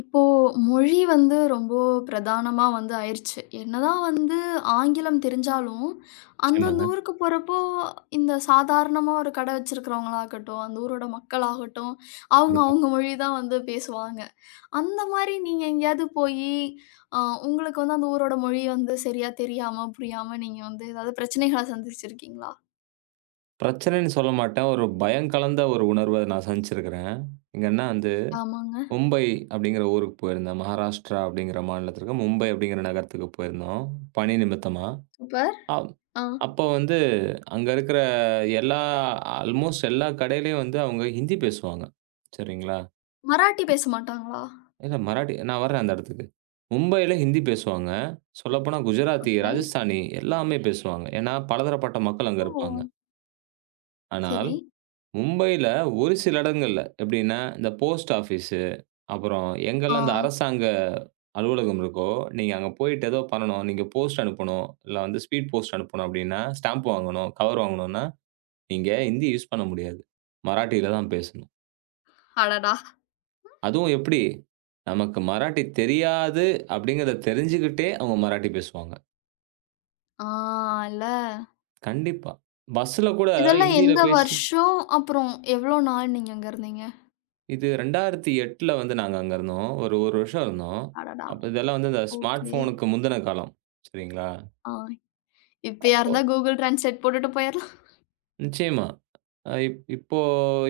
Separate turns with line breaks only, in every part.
இப்போ மொழி வந்து ரொம்ப பிரதானமா வந்து ஆயிருச்சு. என்னதான் வந்து ஆங்கிலம் தெரிஞ்சாலும், அந்தந்த
நிச்சயமாங்க.
ஊருக்கு போறப்போ, இந்த சாதாரணமா ஒரு கடை வச்சிருக்கிறவங்களாகட்டும், அந்த ஊரோட மக்களாகட்டும், அவங்க
கண்டிப்பா.
அவங்க மொழி தான் வந்து பேசுவாங்க. அந்த மாரி நீங்க எங்கேயாவது போயி, அ உங்களுக்கு வந்து அந்த ஊரோட மொழி வந்து சரியா தெரியாம, புரியாம நீங்க வந்து ஏதாவது பிரச்சனைகள சந்திச்சிருக்கீங்களா?
பிரச்சனைன்னு சொல்ல மாட்டேன். ஒரு பயம் கலந்த ஒரு உணர்வ நான் சந்திச்சிருக்கிறேன். எங்கன்னா வந்து
ஆமாங்க.
மும்பை அப்படிங்கிற ஊருக்கு போயிருந்தேன். மகாராஷ்டிரா அப்படிங்கிற மாநிலத்திற்கு மும்பை அப்படிங்கிற நகரத்துக்கு போயிருந்தோம். பணி நிமித்தமா.
சூப்பர்.
அப்
ஆ.
அப்போ வந்து அங்க இருக்கிற எல்லா ஆல்மோஸ்ட் எல்லா கடையிலயும் வந்து அவங்க ஹிந்தி பேசுவாங்க. சரிங்களா?
மராட்டி பேச மாட்டாங்களா?
இல்ல மராட்டி நான் வர்றேன் அந்த இடத்துக்கு. மும்பையில ஹிந்தி பேசுவாங்க. சொல்லப்போனா குஜராத்தி,
ஓகே.
ராஜஸ்தானி எல்லாமே பேசுவாங்க. ஏன்னா பலதரப்பட்ட மக்கள் அங்க
ஓ!
இருப்பாங்க. ஆனால்
சரி.
மும்பையில ஒரு சில இடங்கள்ல. எப்படின்னா, இந்த போஸ்ட் ஆஃபீஸு, அப்புறம்
ஆ.
எங்கெல்லாம் இந்த அரசாங்க அலுவலகம் இருக்கோ, நீங்க அங்க போயிட்டு ஏதோ பண்ணணும். நீங்க போஸ்ட் அனுப்பணும், இல்ல வந்து ஸ்பீட் போஸ்ட் அனுப்பணும் அப்படின்னா, ஸ்டாம்ப் வாங்கணும், கவர் வாங்கணும்னா, நீங்க ஹிந்தி யூஸ் பண்ண முடியாது. மராட்டியில தான் பேசணும்.
அடடா!
அதுவும் எப்படி? நமக்கு மராட்டி தெரியாது அப்படிங்கிறத தெரிஞ்சுக்கிட்டே அவங்க மராட்டி பேசுவாங்க.
ஆ. இல்ல.
கண்டிப்பா. பஸ்ல கூட
இதெல்லாம்
ஹிந்தியில
எந்த
பேசி
வருஷம்? அப்புறம் எவ்ளோ நாள் நீங்க அங்க இருந்தீங்க?
இது 2008 வந்து நாங்க அங்க இருந்தோம். ஒரு 1 வருஷம் இருந்தோம்.
அடடா!
அப்ப இதெல்லாம் வந்து இந்த ஸ்மார்ட்
ஓகே.
ஃபோனுக்கு முந்தின காலம். சரிங்களா?
ஆ. இப்பயா
இப்போ
இருந்தா கூகுள் டிரான்ஸ்லேட் போட்டுட்டு போயிரலாம்.
நிச்சயமா. அ இப் இப்போ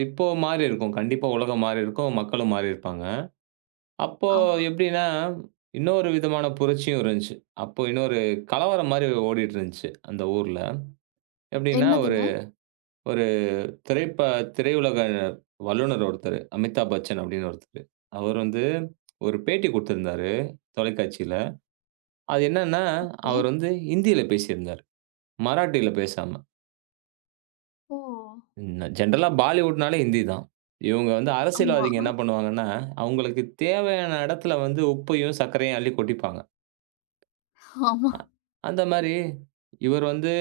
இப்போ மாறி இருக்கும். கண்டிப்பா உலகம் மாறி இருக்கும். மக்களும் மாறி இருப்பாங்க. அப்போ
ஆமா.
எப்படின்னா, இன்னொரு விதமான புரட்சியும் இருந்துச்சு. அப்போ இன்னொரு கலவரம் மாரி ஓடிட்டு இருந்துச்சு, அந்த ஊர்ல. எப்படின்னா, ஒரு
என்னதுங்க?
ஒரு திரைப்ப திரையுலக வல்லுனர் ஒருத்தரு. அமிதாப் பச்சன் அப்படின்னு ஒருத்தரு. அவர் வந்து ஒரு பேட்டி குடுத்திருந்தாரு தொலைக்காட்சியில. அது என்னன்னா,
ஏ.
அவர் வந்து ஹிந்தியில பேசியிருந்தாரு. மராட்டியில பேசாம.
ஓ!
ஜெனரலா பாலிவுட்னாலே ஹிந்தி தான். இவங்க வந்து
ஆமா,
அரசியல்வாதிங்க என்ன பண்ணுவாங்கன்னா, அவங்களுக்கு தேவையான இடத்துல வந்து உப்பையும், சர்க்கரையும் அள்ளி கொட்டிப்பாங்க.
ஆமா.
அ அந்த மாரி இவர் வந்து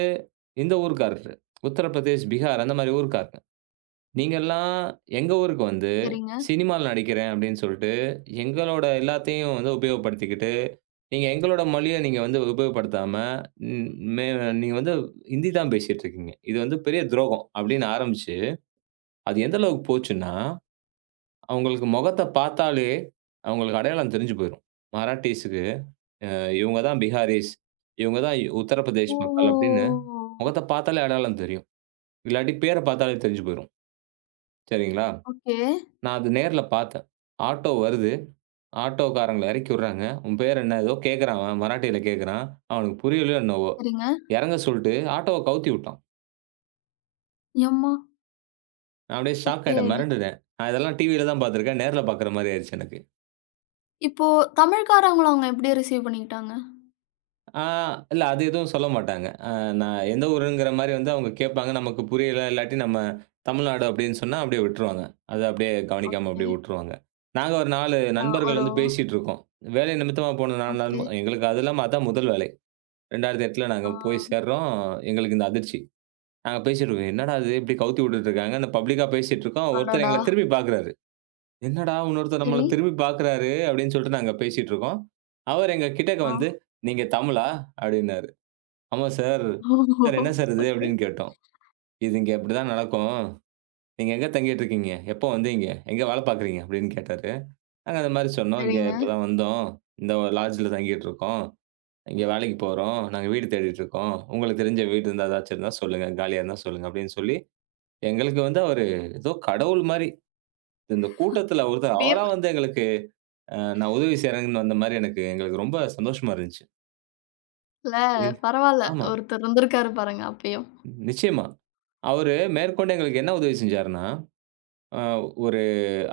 இந்த ஊர்க்காரரு. உத்தரப்பிரதேஷ், பீகார் அந்த மாரி ஊர்க்காரங்க. நீங்கலாம் எங்க ஊருக்கு வந்து
சரிங்க.
சினிமால நடிக்கிறேன் அப்படின்னு சொல்லிட்டு, எங்களோட எல்லாத்தையும் வந்து உபயோகப்படுத்திக்கிட்டு நீங்க எங்களோட மொழிய நீங்க வந்து உபயோகப்படுத்தாம, ம் மே நீங்க வந்து ஹிந்தி தான் பேசிட்டு இருக்கீங்க. இது வந்து பெரிய துரோகம் அப்படின்னு ஆரம்பிச்சு, அது எந்த அளவுக்கு போச்சுன்னா, அவங்களுக்கு முகத்த பார்த்தாலே அவங்களுக்கு அடையாளம் தெரிஞ்சு போயிரும். மராட்டீஸ்க்கு அ இவங்க தான் பிஹாரீஸ், இவங்க தான் உத்தரப்பிரதேஷ் மக்கள் அப்படின்னு
ஓ!
முகத்த பார்த்தாலே அடையாளம் தெரியும். இல்லாட்டி பேர பார்த்தாலே தெரிஞ்சு போயிரும். சரிங்களா?
ஓகே.
நான் அது நேர்ல பார்த்தேன். ஆட்டோ வருது. ஆட்டோக்காரங்கள இறக்கி விடுறாங்க. "உன் பேர் என்ன?" ஏதோ கேட்கறான் அவன். மராட்டியில கேட்கறான். அவனுக்கு புரியலையோ என்னவோ!
சரிங்க.
இறங்க சொல்ட்டு ஆட்டோவ கவுத்தி விட்டான்.
எம்மா!
நான் அப்படியே ஷாக்
ஓகே.
ஆயிட்டேன். மிரண்டுட்டேன். நான் இதெல்லாம் டிவியில தான் பார்த்துருக்கேன். நேர்ல பார்க்குற மாரி ஆயிருச்சு எனக்கு.
இப்போ தமிழ்காரவங்கள அவங்க எப்படி ரிசீவ் பண்ணிக்கிட்டாங்க?
ஆ இல்ல அது எதுவும் சொல்ல மாட்டாங்க. அ நான் எந்த ஊருங்கிற மாரி வந்து அவங்க கேட்பாங்க. நமக்கு புரியல. இல்லாட்டி நம்ம தமிழ்நாடு அப்படின்னு சொன்னா அப்படியே விட்டுருவாங்க. அத அப்படியே கவனிக்காம
ஓகே.
அப்படியே விட்டுருவாங்க. நாங்க ஒரு 4 நண்பர்கள்
ஒரு.
வந்து பேசிட்டு இருக்கோம். வேலை நிமித்தமா போன 4
ஓகே.
நண்ப எங்களுக்கு அது இல்லாம அதான் முதல் வேலை. 2008
ஆ.
நாங்க போய் சேர்றோம். எங்களுக்கு இந்த அதிர்ச்சி. நாங்க பேசிட்டு இருக்கோம். என்னடா இது இப்படி கவுத்தி விட்டுட்டு இருக்காங்க. இந்த பப்ளிக்கா பேசிட்டு இருக்கோம். ஒருத்தர்
அடடா!
எங்கள திரும்பி பார்க்குறாரு. என்னடா இன்னொருத்தர் நம்மள
சரி.
திரும்பி பார்க்குறாரு அப்படின்னு சொல்லிட்டு நாங்க பேசிட்டு இருக்கோம். அவர் எங்க கிட்டக்க
ஆ.
வந்து, "நீங்க தமிழா?" அப்படின்னாரு. "ஆமா சார்."
ஓ!
"சார் என்ன சார் இது?"
ஓகே.
அப்படின்னு கேட்டோம். "இது இங்க இப்படிதான் நடக்கும். நீங்க எங்க தங்கிட்டு இருக்கீங்க? எப்போ வந்தீங்க? எங்க வேலை பார்க்குறீங்க?" அப்படின்னு கேட்டாரு. நாங்க அந்த மாரி சொன்னோம். "இங்க
சரிங்க.
இப்பதான் வந்தோம். இந்த ஒரு லாட்ஜ்ல தங்கிட்டு இருக்கோம். இங்க வேலைக்கு போறோம். நாங்க வீடு தேடிட்டு இருக்கோம். உங்களுக்கு தெரிஞ்ச வீடு இருந்தா ஏதாச்சும் இருந்தா சொல்லுங்க. காலியா இருந்தா சொல்லுங்க." அப்படின்னு சொல்லி எங்களுக்கு வந்து அவரு ஏதோ கடவுள் மாரி, இந்த கூட்டத்துல ஒருத்தர் அவரா
திடீர்.
வந்து எங்களுக்கு அ நான் உதவி செய்றேங்கன்னு வந்த மாரி எங்களுக்கு ரொம்ப சந்தோஷமா இருந்துச்சு.
இல்ல,
இன்
பரவால்ல.
ஆமா.
ஒருத்தர் இருந்திருக்காரு பாருங்க அப்பயும்.
நிச்சயமா. அவரு மேற்கொண்டு எங்களுக்கு என்ன உதவி செஞ்சாருன்னா, அ ஒரு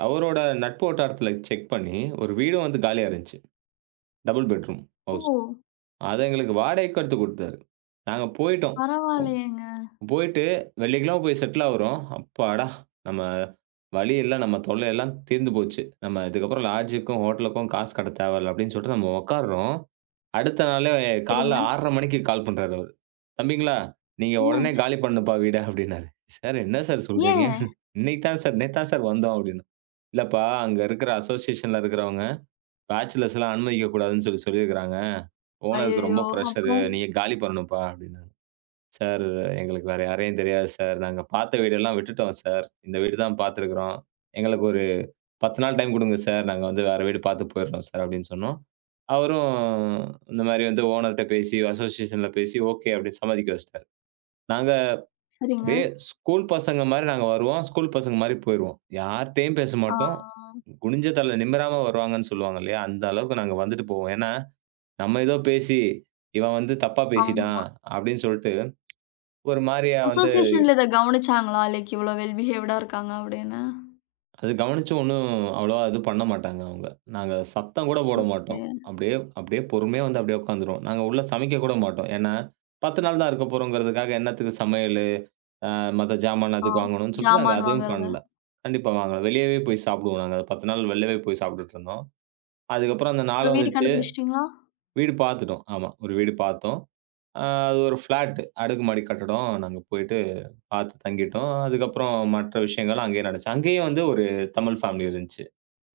அவரோட நட்பு வட்டாரத்துல செக் பண்ணி, ஒரு வீடும் வந்து காலியா இருந்துச்சு. டபுள் பெட்ரூம்
ஓ!
ஹவுஸ். அத எங்களுக்கு வாடகைக்கு எடுத்து குடுத்தாரு. நாங்க போயிட்டோம்.
பரவாயில்லையேங்க.
போயிட்டு வெள்ளிக்கிழமை போய் செட்டில் ஆகுறோம். அப்பாடா! நம்ம வலி எல்லாம் நம்ம தொல்லை எல்லாம் தீர்ந்து போச்சு. நம்ம இதுக்கப்புறம் லாட்ஜுக்கும், ஹோட்டலுக்கும் காசு கட்ட தேவையில்ல அப்படின்னு சொல்லிட்டு நம்ம உட்காருறோம். அடுத்த நாளே காலைல
சரிங்க.
6:30 மணிக்கு கால் பண்றாரு அவரு. "தம்பிங்களா, நீங்க உடனே
என்னாச்சு?
காலி பண்ணணும்ப்பா வீட" அப்படின்னாரு. "சார் என்ன சார் சொல்றீங்க?
ஏன்?
இன்னைக்கு தான் சார் நேத்து தான் சார் வந்தோம்" அப்படின்னோம். "இல்லப்பா அங்க இருக்கிற அசோசியேஷன்ல இருக்கிறவங்க பேச்சுலர்ஸ்லாம் அனுமதிக்கக் கூடாதுன்னு சொல்லி சொல்லியிருக்காங்க. ஓனருக்கு ரொம்ப
அய்யய்யோ!
பிரஷரு.
அப்புறம்?
நீங்க காலி பண்ணணும்ப்பா" அப்படின்னாரு. சார் எங்களுக்கு வேற யாரையும் தெரியாது சார். நாங்க பார்த்த வீடெல்லாம் விட்டுட்டோம் சார். இந்த வீடு தான் பார்த்துருக்குறோம். எங்களுக்கு ஒரு 10 நாள் டைம் குடுங்க சார். நாங்க வந்து வேற வீடு பார்த்து போயிடுறோம் சார் அப்படின்னு சொன்னோம். அவரும் இந்த மாரி வந்து ஓனர்ட்ட பேசி, அசோசியேஷன்ல பேசி ஓகே அப்படின்னு சம்மதிக்க வச்சுட்டாரு. நாங்க
சரிங்க.
அப்படியே ஸ்கூல் பசங்க மாரி நாங்க வருவோம். ஸ்கூல் பசங்க மாரி போயிருவோம். யார்ட்டயும் பேச
ஆ,
மாட்டோம். குனிஞ்ச தலை நிமிராம வருவாங்கன்னு சொல்லுவாங்க இல்லையா? அந்த அளவுக்கு நாங்க வந்துட்டு போவோம். ஏன்னா, நம்ம ஏதோ பேசி இவன் வந்து தப்பா பேசிட்டான்
ஆமா.
அப்படின்னு சொல்லிட்டு ஒரு மாரியா வந்து
அசோசியேஷன்ல இத கவனிச்சாங்களா? லைக் இவ்ளோ வெல் பிஹேவ்டா இருக்காங்க அப்படின்னு.
அது கவனிச்சு ஒண்ணும் அவ்வளவா இது பண்ண மாட்டாங்க அவங்க. நாங்க சத்தம் கூட போட
ஓகே.
மாட்டோம். அப்படியே அப்படியே பொறுமையா வந்து அப்படியே உட்காந்துருவோம். நாங்க உள்ள சமைக்க கூட மாட்டோம். ஏன்னா, 10 நாள் தான் இருக்க போறோம்ங்கிறதுக்காக என்னத்துக்கு சமையலு, அ மத்த ஜாமான் அதுக்கு
ஆம்.
வாங்கணும்னு சொல்லிட்டு நாங்க
ஜாமான்
அதையும்
வாங்குறத.
பண்ணல. கண்டிப்பா வாங்கல. வெளியவே போய் சாப்பிடுவோம் நாங்க. 10 நாள் வெளிலவே போய் சாப்பிட்டுட்டு இருந்தோம். அதுக்கப்புறம் அந்த
அப்புறம்
நாளும்
வீடு
வந்துச்சு.
கண்டுபிடிச்சிட்டீங்களா?
வீடு பார்த்துட்டோம். ஆமா. ஒரு வீடு பார்த்தோம். அ அது ஒரு ஃப்ளாட் அடுக்குமாடி கட்டடம். நாங்க போயிட்டு பார்த்து தங்கிட்டோம். அதுக்கப்புறம் மற்ற விஷயங்கள் அங்கேயே நடந்துச்சு. அங்கேயும் வந்து ஒரு தமிழ் ஃபேமிலி இருந்துச்சு.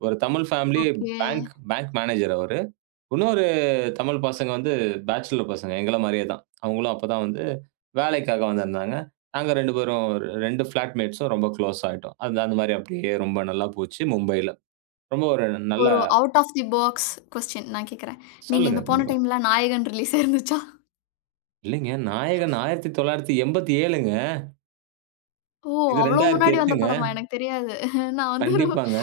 ஒரு Tamil family
okay.
Bank bank manager அவரு. இன்னொரு தமிழ் பசங்க வந்து பேச்சுலர் பசங்க. எங்கள மாரியே தான். அவங்களும் அப்பதான் வந்து வேலைக்காக வந்திருந்தாங்க. நாங்க 2 பேரும் 2 ஃபிளாட் மேட்ஸும் ரொம்ப க்ளோஸ் ஆயிட்டோம். அது அந்த மாரி அப்படியே ரொம்ப நல்லா போச்சு மும்பைல. ரொம்ப ஒரு நல்ல
ஒரு out of the box question நான் கேட்கிறேன். நீங்க
சொல்லுங்க.
இந்த போன
கண்டிப்பா.
டைம்ல நாயகன் ரிலீஸ் இருந்துச்சா?
இல்லைங்க. நாயகன் 1987ங்க.
ஓ!
இது
அவ்ளோ முன்னாடி வந்த
2008ங்க.
படமா? எனக்கு தெரியாது. நான் வந்து ஒரு
கண்டிப்பாங்க,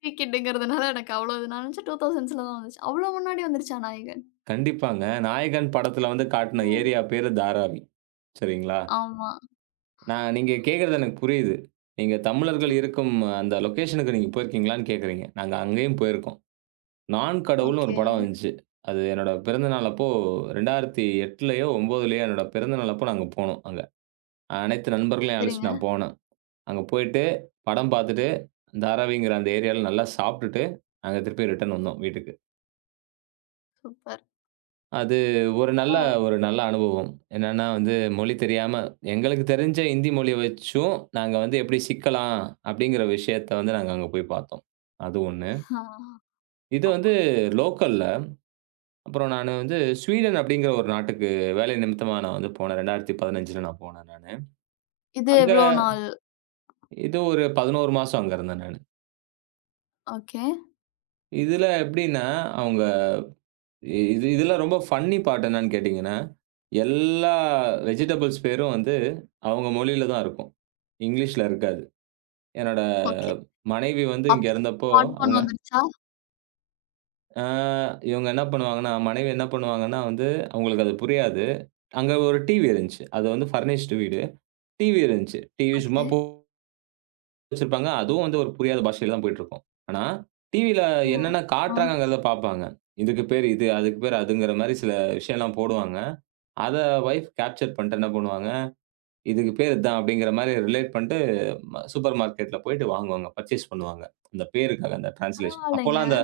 த்ரீ கிட்டுங்கிறதுனால எனக்கு அவ்ளோ இது, நான் நினைச்சேன் 2000ஸ்ல தான் வந்துச்சு. அவ்ளோ முன்னாடி வந்துருச்சா நாயகன்?
கண்டிப்பாங்க. நாயகன் படத்துல வந்து காட்டுன ஏரியா
ம்.
பேரு தாராவி. சரிங்களா?
ஆமா.
நான் நீங்க கேட்கிறது எனக்கு புரியுது. நீங்க தமிழர்கள் இருக்கும் அந்த லொக்கேஷனுக்கு நீங்க போயிருக்கீங்களான்னு கேட்கிறீங்க. நாங்க அங்கேயும் போயிருக்கோம். "நான் கடவுள்ன்னு" ஒரு
ஓகே.
படம் வந்துச்சு. அது என்னோட பிறந்த நாள் அப்போ 2008லயோ, 2009லயோ என்னோட பிறந்த நாள் அப்போ நாங்க போனோம் அங்க. அனைத்து நண்பர்களையும் அழைச்சுட்டு
சரிங்க.
நான் போனேன். அங்க போயிட்டு, படம் பார்த்துட்டு, தாராவிங்கிற அந்த ஏரியால நல்லா சாப்பிட்டுட்டு, நாங்க திருப்பி ரிட்டர்ன் வந்தோம் வீட்டுக்கு.
சூப்பர்.
அது ஒரு நல்ல ஒரு நல்ல அனுபவம். என்னன்னா வந்து, மொழி தெரியாம எங்களுக்கு தெரிஞ்ச இந்தி மொழிய வச்சும், நாங்க வந்து எப்படி சிக்கலாம் அப்படிங்கிற விஷயத்த வந்து நாங்க அங்க போய் பார்த்தோம். அது ஒண்ணு.
ஆ.
இது
ஆமா.
வந்து லோக்கல்ல. அப்புறம் நானு வந்து ஸ்வீடன் அப்படிங்கிற ஒரு நாட்டுக்கு வேலை நிமித்தமா நான் வந்து போனேன். 2015ல நான் போனேன் நானு.
இது
அங்க
எவ்ளோ நாள்?
இது ஒரு 11 மாசம் அங்க இருந்தேன் நானு.
ஓகே.
இதுல எப்படின்னா, அவங்க இது இதுல ரொம்ப ஃபன்னி பார்ட் என்னன்னு கேட்டீங்கன்னா, எல்லா வெஜிடபிள்ஸ் பேரும் வந்து அவங்க மொழியில தான் இருக்கும். இங்கிலீஷ்ல இருக்காது. என்னோட
ஓகே.
மனைவி வந்து இங்க
அப்பயும்
இருந்தப்போ,
ஸ்மார்ட் ஃபோன்
அவங்க
வந்துருச்சா?
ஆ இவங்க என்ன பண்ணுவாங்கன்னா, மனைவி என்ன பண்ணுவாங்கன்னா வந்து, அவங்களுக்கு அது புரியாது. அங்க ஒரு டிவி இருந்துச்சு. அது வந்து ஃபர்னிஷ்டு வீடு. டிவி இருந்துச்சு. டிவி சும்மா
ஓகே.
வச்சிருப்பாங்க. அதுவும் வந்து ஒரு புரியாத பாஷையில தான் போயிட்டுருக்கும். ஆனா, டிவில
ஓ!
என்னென்ன
ஆ.
காட்டுறாங்கங்கிறத பார்ப்பாங்க. இதுக்கு பேரு இது, அதுக்கு பேரு அதுங்கிற மாரி சில விஷயம்லாம் போடுவாங்க. அத வைஃப் கேப்சர் பண்ணிட்டு என்ன பண்ணுவாங்க, இதுக்கு பேரு இதான் அப்படிங்கிற மாரி ரிலேட் பண்ணிட்டு சூப்பர் மார்க்கெட்ல போயிட்டு வாங்குவாங்க. பர்ச்சேஸ் பண்ணுவாங்க. அந்த பேருக்காக அந்த டிரான்ஸ்லேஷன்.
பரவாயில்லைங்க.
அப்போலாம் அந்த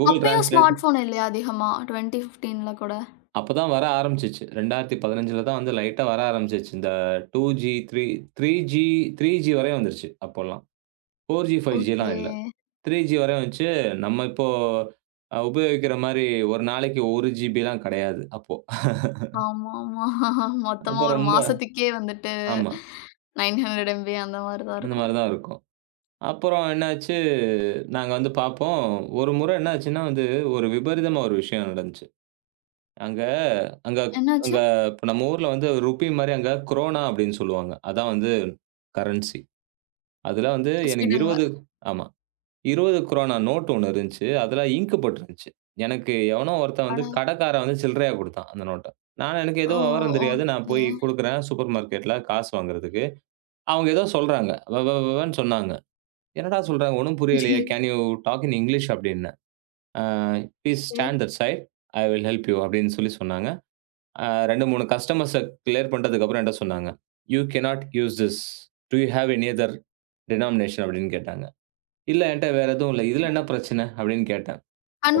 Google
அப்பயும்
Translate
ஸ்மார்ட் ஃபோன் இல்லையா அதிகமா? 2015ல கூட?
அப்பதான் வர ஆரம்பிச்சுச்சு. 2015ல தான் வந்து லைட்டா வர ஆரம்பிச்சுச்சு. இந்த 2G, 3 3G 3G வரையும் வந்துருச்சு அப்போலாம். 4G,
okay.
5Gலாம் இல்ல. 3G வர வந்துச்சு. நம்ம இப்போ அ உபயோகிக்கிற மாரி ஒரு நாளைக்கு 1 ஜிபிலாம் கிடையாது அப்போ.
ஆமாமா. மொத்தமா
அப்போ
ஒரு
ரொம்ப
மாசத்துக்கே வந்துட்டு
ஆமா.
900 MB எம்பி அந்த மாரி தான்
அந்த
இருக்கும்.
மாரி தான் இருக்கும். அப்புறம் என்னாச்சு, நாங்க வந்து பார்ப்போம். ஒரு முறை என்னாச்சுன்னா வந்து, ஒரு விபரீதமா ஒரு விஷயம் நடந்துச்சு. அங்க அங்க
என்னாச்சு?
அங்க இப்ப நம்ம ஊர்ல வந்து ரூபி மாரி அங்க குரோனா அப்படின்னு சொல்லுவாங்க. அதான் வந்து கரன்சி. அதுல வந்து எனக்கு
ஸ்வீடன்ல.
20 ஆமா. ரூ. 20 நோட் ஒண்ணு இருந்துச்சு. அதுல இங்க் போட்டுருந்துச்சு. எனக்கு எவனோ ஒருத்தன் வந்து
அட!
கடைக்காரன் வந்து சில்லறையா குடுத்தான் அந்த நோட்ட. நான் எனக்கு
ஓ!
ஏதோ விவரம் தெரியாது. நான்
ஓகே.
போய் குடுக்குறேன் சூப்பர் மார்க்கெட்ல காசு வாங்குறதுக்கு. அவங்க ஏதோ சொல்றாங்க. வ வ வன்னு சொன்னாங்க. "என்னடா சொல்றாங்க? ஒண்ணும்
சரி.
புரியலையே. Can you talk in English?" அப்டின்னேன். "Uh "please
okay.
Stand that side. I will help you" அப்டின்னு சொல்லி சொன்னாங்க. அ 2, 3 கஸ்டமர்ஸ கிளியர் பண்றதுக்கு அப்புறம் என்ட்ட சொன்னாங்க. "You cannot use this. Do you have any other denomination?" அப்டின்னு கேட்டாங்க. "இல்ல என்ட்ட வேற எதுவும் இல்ல. இதுல என்ன பிரச்சனை?" அப்டின்னு கேட்டேன்.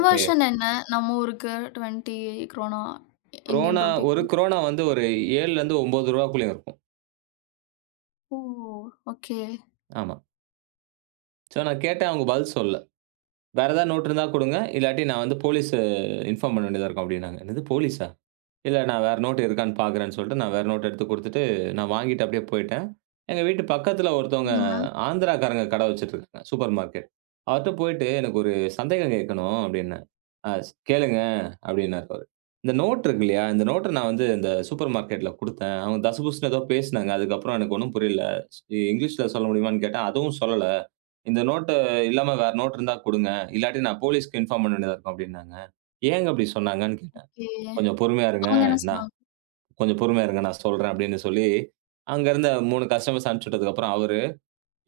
ஓகே.
என்ன? நம்ம ஊருக்கு 20 குரோனா இந்தியன்
குரோனா 1
ரூபிக்கு.
குரோனா வந்து ஒரு ரூ. 7லேருந்து ரூ. 9க்குள்ள இருக்கும்.
ஓ! ஓகே.
ஆமா. ஸோ நான் கேட்டேன். அவங்க பதில் சொல்லல. "வேற ஏதாவது நோட்டு இருந்தா குடுங்க. இல்லாட்டி நான் வந்து போலீஸ இன்ஃபார்ம் பண்ண வேண்டியதா இருக்கும்" அப்டின்னாங்க. "என்னது போலீஸா?" இல்ல நான் வேற நோட் இருக்கான்னு பார்க்குறேன்னு சொல்லிட்டு, நான் வேற நோட் எடுத்து குடுத்துட்டு, நான் வாங்கிட்டு அப்படியே போயிட்டேன். எங்க வீட்டு பக்கத்துல ஒருத்தவங்க
சரிங்க.
ஆந்திராக்காரங்க கடை வச்சுட்டுருக்காங்க, சூப்பர் மார்க்கெட். அவர்ட்ட போயிட்டு, "எனக்கு ஒரு சந்தேகம் கேட்கணும்" அப்படின்னேன். "ஆ ஸ் கேளுங்க" அப்படின்னாரு அவரு. இந்த நோட் இருக்கு இல்லையா, இந்த நோட்ட நான் வந்து இந்த சூப்பர் மார்க்கெட்ல குடுத்தேன். அவங்க தசபுசன்னு ஏதோ பேசினாங்க. அதுக்கப்புறம் எனக்கு ஒண்ணும் புரியல. ஸ் இங்கிலீஷ்ல சொல்ல முடியுமான்னு கேட்டேன், அதுவும் சொல்லல. "இந்த நோட்டு இல்லாம வேற நோட் இருந்தா குடுங்க. இல்லாட்டி நான் போலீஸ்க்கு இன்ஃபார்ம் பண்ண வேண்டியதா இருக்கும்" அப்படின்னாங்க. "ஏங்க அப்படி சொன்னாங்கன்னு" கேட்டேன்.
ஓகே.
கொஞ்சம் பொறுமையா இருங்க.
அவங்க என்ன
நான்
சொன்னாங்க?
கொஞ்சம் பொறுமையா இருங்க. நான் சொல்றேன் அப்படின்னு சொல்லி, அங்கருந்து 3 கஸ்டமர்ஸ் அனுப்பிச்சு விட்டதுக்கப்புறம் அவரு,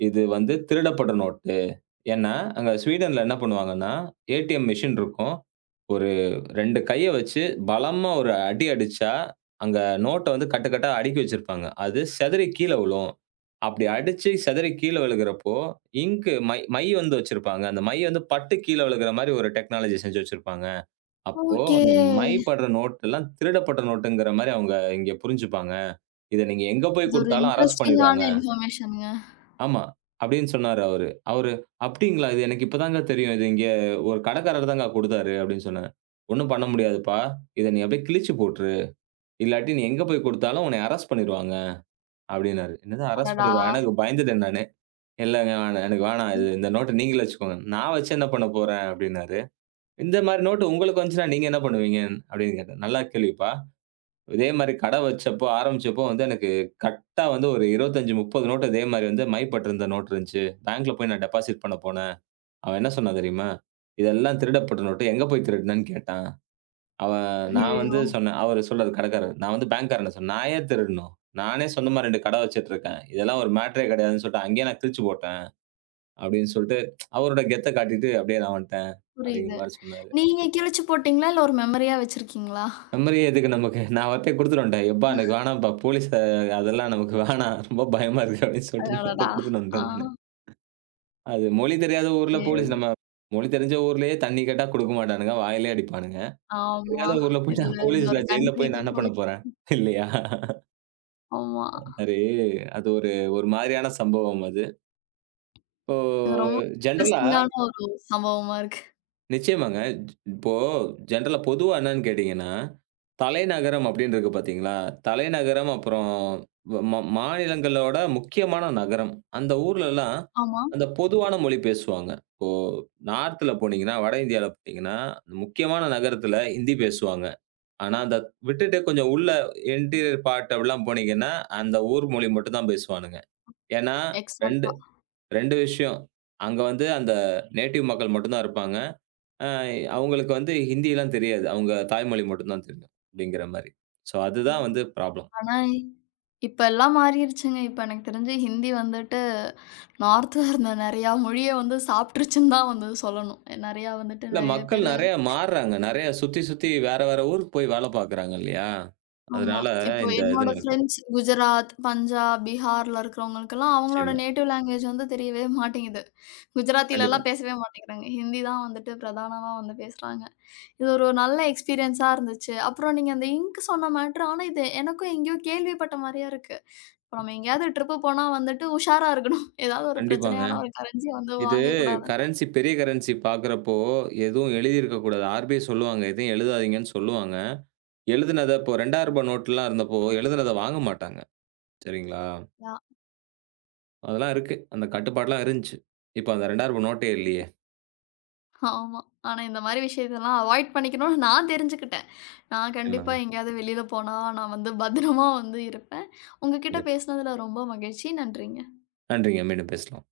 இது வந்து திருடப்பட்ட நோட்டு. ஏன்னா, அங்க ஸ்வீடன்ல என்ன பண்ணுவாங்கன்னா, ஏடிஎம் மெஷின் இருக்கும். ஒரு 2 கைய வச்சு பலமா ஒரு அடி அடிச்சா, அங்க நோட்ட வந்து கட்டு கட்டா அடுக்கி வச்சிருப்பாங்க. அது சிதறி கீழ விழும். அப்படி அடிச்சு சிதறி கீழ விழுகிறப்போ, இங்க் மை மை வந்து வச்சிருப்பாங்க. அந்த மை வந்து பட்டு கீழ விழுகிற மாரி ஒரு டெக்னாலஜி செஞ்சு வச்சிருப்பாங்க. அப்போ
ஓகே.
அந்த மை படுற நோட்டு எல்லாம் திருடப்பட்ட நோட்டுங்கிற மாரி அவங்க இங்க புரிஞ்சுப்பாங்க. இத நீங்க எங்க போய்
இது ஒரு
குடுத்தாலும் அரெஸ்ட் பண்ணிருவாங்க.
இன்ட்ரஸ்டிங்கான இன்ஃபர்மேஷன்ங்க.
ஆமா. அப்படின்னு சொன்னாரு அவரு. அவரு "அப்படிங்களா? இது எனக்கு இப்ப தாங்க தெரியும். இது இங்க ஒரு கடைக்காரர் தாங்க குடுத்தாரு" அப்படின்னு சொன்னேன். "ஒண்ணும் பண்ண முடியாதுப்பா. இத நீ அப்படியே கிழிச்சு போட்டுரு. இல்லாட்டி நீ எங்க போய் குடுத்தாலும் உன்னைய அரெஸ்ட் பண்ணிருவாங்க" அப்படின்னாரு. என்னது அரெஸ்ட்
அடடா!
பண்ணிருவாங்க? எனக்கு பயந்துட்டேன் நானு. "இல்லங்க வேணாம். எனக்கு வேணாம். இது
ம்.
இந்த நோட்ட நீங்களே வச்சுக்கோங்க." "நான் வச்சு என்ன பண்ண போறேன்?" அப்படின்னாரு. "இந்த மாரி நோட்டு உங்களுக்கு வந்துச்சுன்னா நீங்க என்ன பண்ணுவீங்க?" அப்படின்னு கேட்டேன். "நல்ல கேள்விப்பா. இதே மாரி கடை வச்சப்போ, ஆரம்பிச்சப்போ வந்து எனக்கு கரெக்ட்டா வந்து ஒரு 25, 30 நோட்டு இதே மாரி வந்து மைப்பட்டிருந்த நோட்டு இருந்துச்சு. பேங்க்ல போய் நான் டெபாசிட் பண்ண போனேன். அவன் என்ன சொன்னான் தெரியுமா? இதெல்லாம் திருடப்பட்ட நோட்டு. எங்க போய் திருடுனன்னு? கேட்டான். அவன் நான் வந்து
ஐயய்யோ!
சொன்னேன் அவரு சொல்றாரு கடைக்காரர். நான் வந்து பேங்க்காரன்ட்ட சொன்னேன். நான் ஏன் திருடணும்? நானே சொந்தமா 2 கடை வச்சுட்டுருக்கேன். இதெல்லாம் ஒரு மேட்டரே கிடையாதுன்னு சொல்லிட்டு அங்கேயே நான் கிழிச்சு போட்டேன்." அப்படின்னு சொல்லிட்டு அவரோட கெத்த காட்டிட்டு அப்படியே நான் வந்துட்டேன் அப்படிங்கிற
புரியுது.
மாரி சொன்னாரு.
நீங்க கிழிச்சு போட்டீங்களா? இல்ல ஒரு மெமரியா வச்சிருக்கீங்களா?
மெமரி எதுக்கு நமக்கு? நான் அவர்ட்டயே குடுத்துட்டு வந்துட்டேன். "எப்பா எனக்கு வேணாம்ப்பா, போலீஸ் அதெல்லாம் நமக்கு வேணாம். ரொம்ப பயமா இருக்கு" அப்படின்னு சொல்லிட்டு நான் அவர்ட்ட
அடடா!
குடுத்துட்டு
ஆ.
வந்துட்டேன் நானு. அது மொழி தெரியாத ஊர்ல போலீஸ்
சரி.
நம்ம மொழி தெரிஞ்ச ஊர்லயே தண்ணி கேட்டா குடுக்க மாட்டானுங்க, வாயிலேயே அடிப்பானுங்க.
ஆமா.
தெரியாத ஊர்ல போய்ட்டு
இதுல
நான் போலீஸ்ல
இன்னொரு
ஜெயில்ல போய் நான்
கண்ட்ரிக்கு
என்ன பண்ண
போய்.
போறேன்? இல்லையா?
ஆமா.
அது அது ஒரு ஒரு மாதிரியான சம்பவம் அது. இப்போ
இது ரொம்ப
ஜென்ரலா
இன்ட்ரஸ்டிங்கான ஒரு சம்பவமா இருக்கு.
நிச்சயமாங்க. இப்போ ஜென்ரலா பொதுவா என்னன்னு கேட்டீங்கன்னா, தலைநகரம் அப்படின்னு இருக்கு பார்த்தீங்களா? தலைநகரம் அப்புறம் வ ம மாநிலங்களோட முக்கியமான நகரம். அந்த ஊர்லலாம்
ஆமா,
அந்த பொதுவான மொழி பேசுவாங்க. இப்போ நார்த்ல போனீங்கன்னா, வட இந்தியால போனீங்கன்னா, அந்த முக்கியமான நகரத்துல ஹிந்தி பேசுவாங்க. ஆனா, அந்த விட்டுட்டு கொஞ்சம் உள்ள இன்டீரியர் பார்ட் அப்படிலாம் போனீங்கன்னா, அந்த ஊர் மொழி மட்டும் தான் பேசுவானுங்க. ஏன்னா 2,
எக்ஸாக்ட்டா.
2 விஷயம். அங்க வந்து அந்த நேட்டிவ் மக்கள் மட்டும் தான் இருப்பாங்க. அ அவங்களுக்கு வந்து ஹிந்திலாம் தெரியாது. அவங்க தாய்மொழி மட்டும் தான் தெரியும். அப்படிங்கிற மாரி. ஸோ அதுதான்
ஆமா.
வந்து ப்ராப்ளம்.
ஆனா இப்ப எல்லாம் மாறிருச்சுங்க. இப்ப எனக்கு தெரிஞ்சு ஹிந்தி வந்துட்டு நார்த்ல இருந்த நெறையா மொழிய வந்து சாப்பிட்டுருச்சுன்னு தான் வந்து சொல்லணும். நெறையா வந்துட்டு
இல்ல
நெறைய
மக்கள்
பேரு.
நெறைய மாறுறாங்க. நெறைய சுத்தி, சுத்தி வேற, வேற ஊருக்கு போய் வேல பார்க்குறாங்க இல்லையா?
ஆமா.
அதனால
இப்போ
இந்த இது
என்னோட
நடக்கும்.
ஃப்ரெண்ட்ஸ் குஜராத், பஞ்சாப், பீகார்ல இருக்கிறவங்களுக்கெல்லாம் அவங்களோட
நிச்சயமா.
நேட்டிவ் லாங்குவேஜ் வந்து தெரியவே மாட்டேங்குது.
கண்டிப்பா.
குஜராத்திலலாம் பேசவே மாட்டேங்கிறாங்க. ஹிந்தி தான் வந்துட்டு பிரதானமா வந்து பேசுறாங்க. இது ஒரு நல்ல எக்ஸ்பீரியன்ஸா இருந்துச்சு. அப்புறம் நீங்க அந்த இங்க் சொன்ன மேட்டர், ஆனா இது எனக்கும் எங்கேயோ கேள்விப்பட்ட மாரியா இருக்கு. இப்ப நம்ம எங்கேயாவது ட்ரிப்பு போனா வந்துட்டு உஷாரா இருக்கணும். ஏதாவது ஒரு
கண்டிப்பாங்க.
பிரச்சனையான ஒரு கரன்சிய வந்து
இது
வாங்கக்கூடாதுன்னு.
கரன்சி பெரிய கரன்சி பார்க்குறப்போ எதுவும் எழுதியிருக்கக்கூடாது. ஆர்பிஐ சொல்லுவாங்க. எதையும் எழுதாதீங்கன்னு சொல்லுவாங்க. எழுதுனத இப்போ ரூ. 2,000 நோட்லாம் இருந்தப்போ எழுதுனத வாங்க மாட்டாங்க. சரிங்களா?
யா.
அதெல்லாம் இருக்கு. அந்த கட்டுப்பாடுலாம் இருந்துச்சு. இப்ப அந்த ரூ. 2,000 நோட்டே இல்லையே.
ஆமா. ஆனா இந்த மாரி விஷயத்தெல்லாம் அவாய்ட் பண்ணிக்கணும்னு நான் தெரிஞ்சுக்கிட்டேன். நான் கண்டிப்பா
நிச்சயமாங்க.
எங்கேயாவது வெளியில போனா நான் வந்து பத்திரமா வந்து இருப்பேன். உங்க கிட்ட பேசினதுல ரொம்ப மகிழ்ச்சி. நன்றிங்க.
நன்றிங்க. மீண்டும் பேசலாம்.